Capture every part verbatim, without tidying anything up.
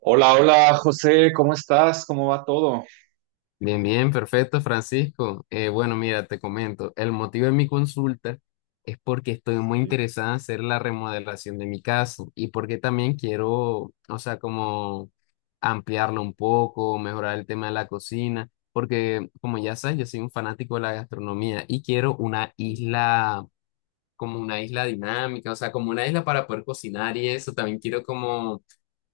Hola, hola, José, ¿cómo estás? ¿Cómo va todo? Bien, bien, perfecto, Francisco. Eh, bueno, mira, te comento, el motivo de mi consulta es porque estoy muy Sí, interesada en hacer la remodelación de mi casa y porque también quiero, o sea, como ampliarlo un poco, mejorar el tema de la cocina, porque como ya sabes, yo soy un fanático de la gastronomía y quiero una sí, isla, como una isla dinámica, o sea, como una isla para poder cocinar y eso, también quiero como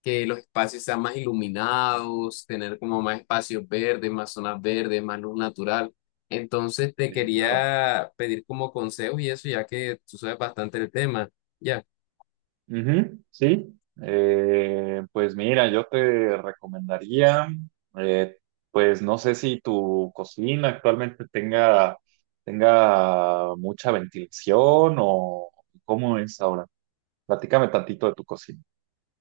que los espacios sean más iluminados, tener como más espacios verdes, más zonas verdes, más luz natural. Entonces te sí, claro. quería pedir como consejos y eso, ya que tú sabes bastante el tema, ya. Ujú, sí. Eh, pues mira, yo te recomendaría, eh, pues no sé si tu cocina actualmente tenga, tenga mucha ventilación o cómo es ahora. Platícame tantito de tu cocina.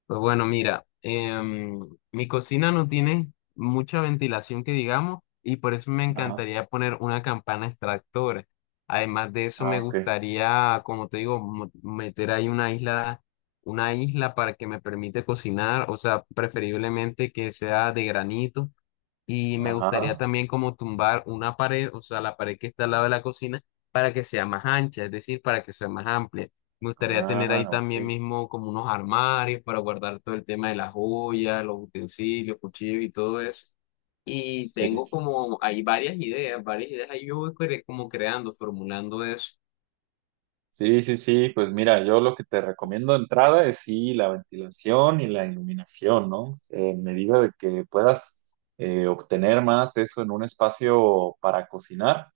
Pues bueno, mira, em, mi cocina no tiene mucha ventilación que digamos y por eso me Ajá, encantaría poner una campana extractora. Además de eso, ah, me ok. gustaría, como te digo, mo- meter ahí una isla, una isla para que me permite cocinar, o sea, preferiblemente que sea de granito y me gustaría Ajá, también como tumbar una pared, o sea, la pared que está al lado de la cocina, para que sea más ancha, es decir, para que sea más amplia. Me gustaría tener ah, ahí ok, también mismo como unos armarios para guardar todo el tema de las joyas, los utensilios, cuchillos y todo eso. Y tengo sí. como, hay varias ideas, varias ideas ahí yo voy cre- como creando, formulando eso. Sí, sí, sí, pues mira, yo lo que te recomiendo de entrada es sí la ventilación y la iluminación, ¿no? En medida de que puedas eh, obtener más eso en un espacio para cocinar,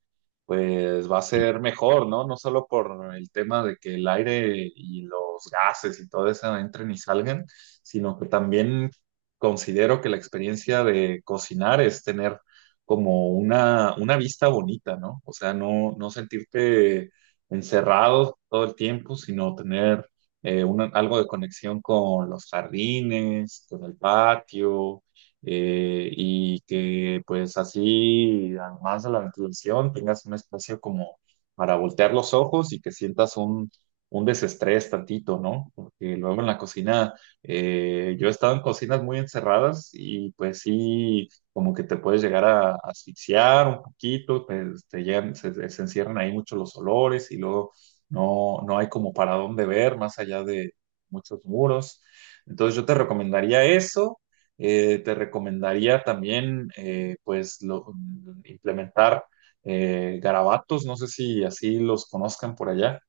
pues va a ser mejor, ¿no? No solo por el tema de que el aire y los gases y todo eso entren y salgan, sino que también considero que la experiencia de cocinar es tener como una, una vista bonita, ¿no? O sea, no, no sentirte encerrados todo el tiempo, sino tener eh, una- algo de conexión con los jardines, con el patio, eh, y que pues así, además de la ventilación, tengas un espacio como para voltear los ojos y que sientas un, un desestrés tantito, ¿no? Porque luego en la cocina, eh, yo he estado en cocinas muy encerradas y pues sí, como que te puedes llegar a asfixiar un poquito, pues, te llegan, se, se encierran ahí muchos los olores y luego no, no hay como para dónde ver más allá de muchos muros. Entonces yo te recomendaría eso, eh, te recomendaría también, eh, pues lo- implementar, eh, garabatos, no sé si así los conozcan por allá.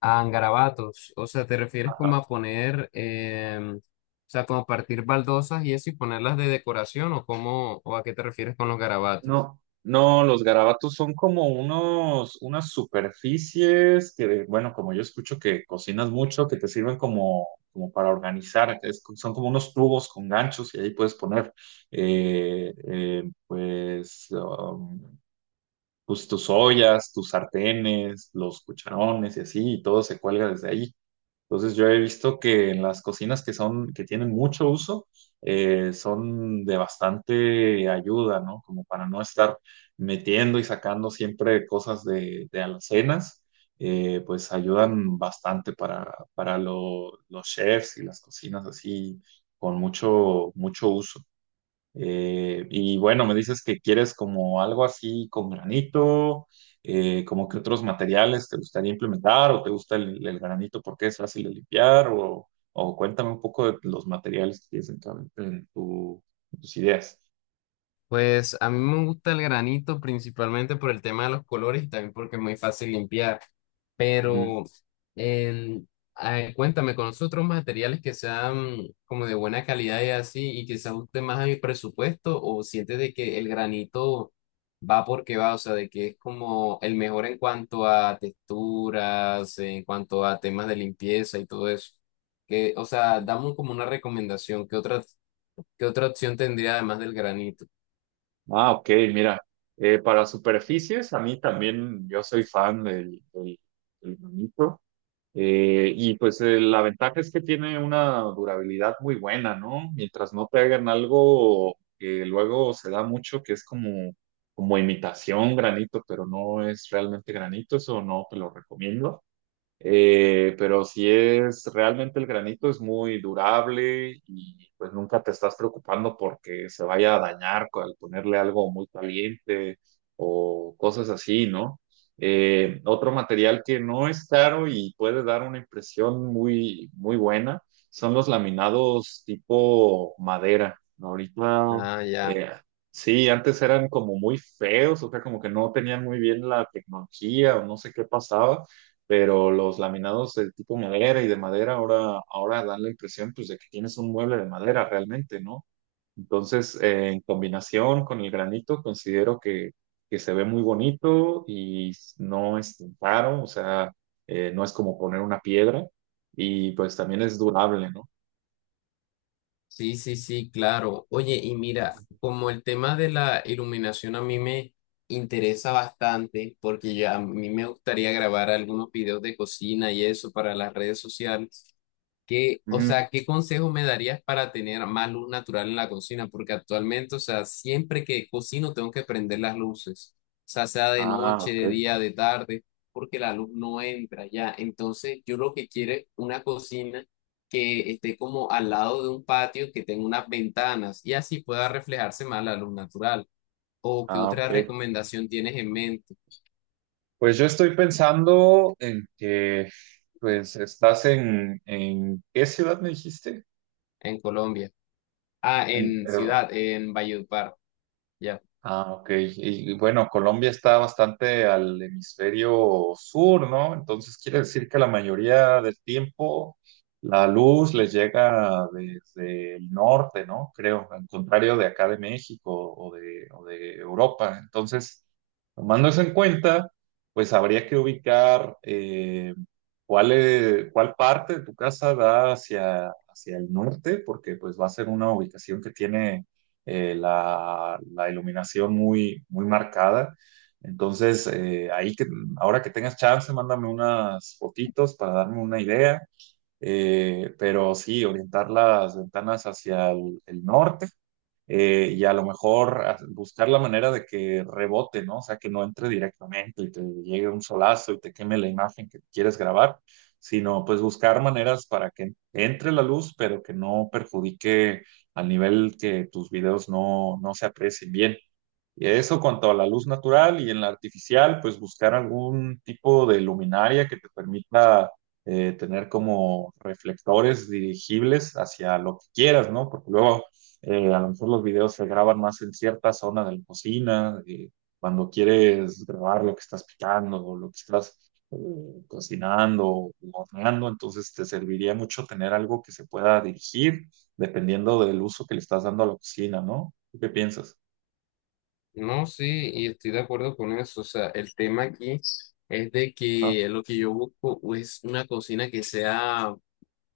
A garabatos, o sea, ¿te refieres como a poner, em, o sea, como a partir baldosas y eso y ponerlas de decoración o cómo, o a qué te refieres con los garabatos? No, no, los garabatos son como unos, unas superficies que, bueno, como yo escucho que cocinas mucho, que te sirven como, como, para organizar, es co- son como unos tubos con ganchos y ahí puedes poner, eh, eh, pues, um, pues, tus ollas, tus sartenes, los cucharones y así, y todo se cuelga desde ahí. Entonces yo he visto que en las cocinas que son, que tienen mucho uso, eh, son de bastante ayuda, ¿no? Como para no estar metiendo y sacando siempre cosas de, de alacenas, eh, pues ayudan bastante para, para lo- los chefs y las cocinas así, con mucho, mucho uso. Eh, y bueno, me dices que quieres como algo así con granito, eh, como que otros materiales te gustaría implementar o te gusta el, el granito porque es fácil de limpiar o, o cuéntame un poco de los materiales que tienes en, tu, en tu- en tus ideas. Pues a mí me gusta el granito principalmente por el tema de los colores y también porque es muy fácil limpiar. Ujú. Pero el, ah, cuéntame, ¿conoces otros materiales que sean como de buena calidad y así y que se ajusten más a mi presupuesto o sientes de que el granito va porque va? O sea, de que es como el mejor en cuanto a texturas, en cuanto a temas de limpieza y todo eso. Que, o sea, dame como una recomendación, ¿qué otra, qué otra opción tendría además del granito? Ah, ok, mira, eh, para superficies a mí también yo soy fan del, del, del granito. Eh, y pues, eh, la ventaja es que tiene una durabilidad muy buena, ¿no? Mientras no te hagan algo que luego se da mucho, que es como, como, imitación granito, pero no es realmente granito, eso no te lo recomiendo. Eh, pero si es realmente el granito es muy durable y pues nunca te estás preocupando porque se vaya a dañar, co- al ponerle algo muy caliente o cosas así, ¿no? Eh, otro material que no es caro y puede dar una impresión muy, muy buena son los laminados tipo madera. Ahorita, Ah, ya. eh, sí, antes eran como muy feos, o sea, como que no tenían muy bien la tecnología o no sé qué pasaba, pero los laminados de tipo madera y de madera ahora, ahora, dan la impresión pues de que tienes un mueble de madera realmente, ¿no? Entonces, eh, en combinación con el granito, considero que, que se ve muy bonito y no es tan caro, o sea, eh, no es como poner una piedra y pues también es durable, ¿no? Sí, sí, sí, claro. Oye, y mira, como el tema de la iluminación a mí me interesa bastante, porque ya a mí me gustaría grabar algunos videos de cocina y eso para las redes sociales. ¿Qué, o Ujú. sea, qué consejo me darías para tener más luz natural en la cocina? Porque actualmente, o sea, siempre que cocino tengo que prender las luces, o sea, sea de Ah, noche, de ok. día, de tarde, porque la luz no entra ya. Entonces, yo lo que quiero es una cocina que esté como al lado de un patio, que tenga unas ventanas y así pueda reflejarse más la luz natural. ¿O qué Ah, otra ok. recomendación tienes en mente Pues yo estoy pensando en que, pues, estás en, ¿en qué ciudad me dijiste? en Colombia? Ah, En, en Perú. ciudad, en Valledupar, ya. Ah, ok. Y, y bueno, Colombia está bastante al hemisferio sur, ¿no? Entonces quiere decir que la mayoría del tiempo la luz les llega desde el norte, ¿no? Creo, al contrario de acá de México o de, o de Europa. Entonces, tomando eso en cuenta, pues habría que ubicar, eh, cuál, es- cuál parte de tu casa da hacia, hacia el norte, porque pues va a ser una ubicación que tiene, eh, la, la iluminación muy, muy marcada. Entonces, eh, ahí que, ahora que tengas chance, mándame unas fotitos para darme una idea. Eh, pero sí, orientar las ventanas hacia el, el norte, eh, y a lo mejor a- buscar la manera de que rebote, ¿no? O sea, que no entre directamente y te llegue un solazo y te queme la imagen que quieres grabar, sino pues buscar maneras para que entre la luz, pero que no perjudique al nivel que tus videos no, no se aprecien bien. Y eso cuanto a la luz natural, y en la artificial, pues buscar algún tipo de luminaria que te permita, eh, tener como reflectores dirigibles hacia lo que quieras, ¿no? Porque luego, eh, a lo mejor los videos se graban más en cierta zona de la cocina, eh, cuando quieres grabar lo que estás picando o lo que estás, eh, cocinando o horneando, entonces te serviría mucho tener algo que se pueda dirigir dependiendo del uso que le estás dando a la cocina, ¿no? ¿Tú ¿Qué piensas? No, sí, y estoy de acuerdo con eso. O sea, el tema aquí es de Ajá, que lo que yo busco es una cocina que sea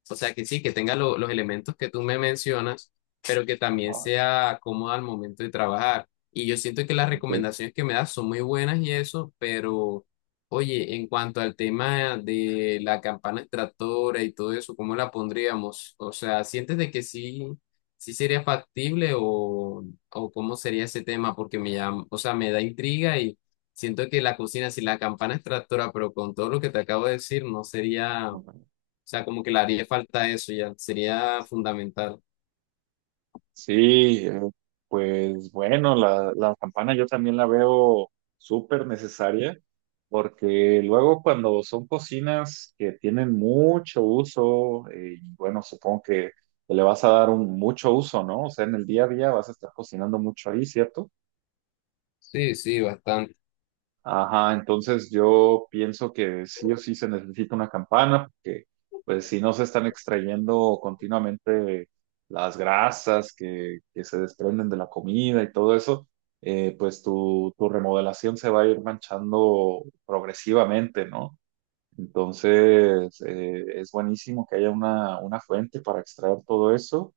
o sea, que sí, que tenga lo- los elementos que tú me mencionas, pero que también ajá, sea cómoda al momento de trabajar. Y yo siento que las ok, recomendaciones que me das son muy buenas y eso, pero oye, en cuanto al tema de la campana extractora y todo eso, ¿cómo la pondríamos? O sea, ¿sientes de que sí, sí sería factible o, o cómo sería ese tema? Porque me llama, o sea, me da intriga y siento que la cocina sin la campana extractora, pero con todo lo que te acabo de decir, no sería o ok. sea, como que le haría falta eso ya, sería fundamental. Sí, eh, pues bueno, la, la campana yo también la veo súper necesaria, porque luego cuando son cocinas que tienen mucho uso, eh, y bueno, supongo que le vas a dar un mucho uso, ¿no? O sea, en el día a día vas a estar cocinando mucho ahí, ¿cierto? Sí, sí, bastante. Ajá, entonces yo pienso que sí o sí se necesita una campana, porque pues si no se están extrayendo continuamente las grasas que, que se desprenden de la comida y todo eso, eh, pues tu, tu remodelación se va a ir manchando progresivamente, ¿no? Entonces, eh, es buenísimo que haya una, una fuente para extraer todo eso,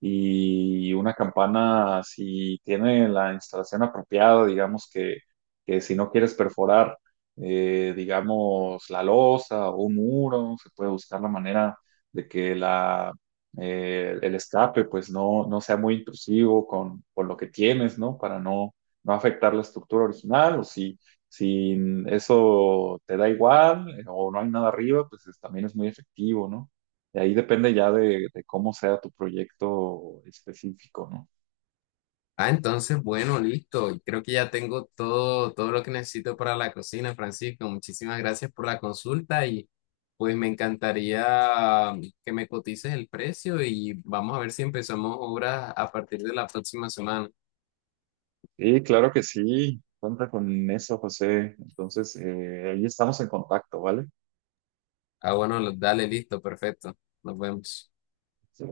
y una campana, si tiene la instalación apropiada, digamos que, que, si no quieres perforar, eh, digamos, la losa o un muro, se puede buscar la manera de que la, eh, el escape pues no, no sea muy intrusivo con, con lo que tienes, ¿no? Para no, no afectar la estructura original, o si... Si Eso te da igual, eh, o no hay nada arriba, pues es- también es muy efectivo, ¿no? De ahí depende ya de, de cómo sea tu proyecto específico, ¿no? Ah, entonces, bueno, listo. Creo que ya tengo todo, todo lo que necesito para la cocina, Francisco. Muchísimas gracias por la consulta y pues me encantaría que me cotices el precio y vamos a ver si empezamos obras a partir de la próxima semana. Sí, claro que sí. Cuenta con eso, José. Entonces, eh, ahí estamos en contacto, ¿vale? Ah, bueno, dale, listo, perfecto. Nos vemos. Sí.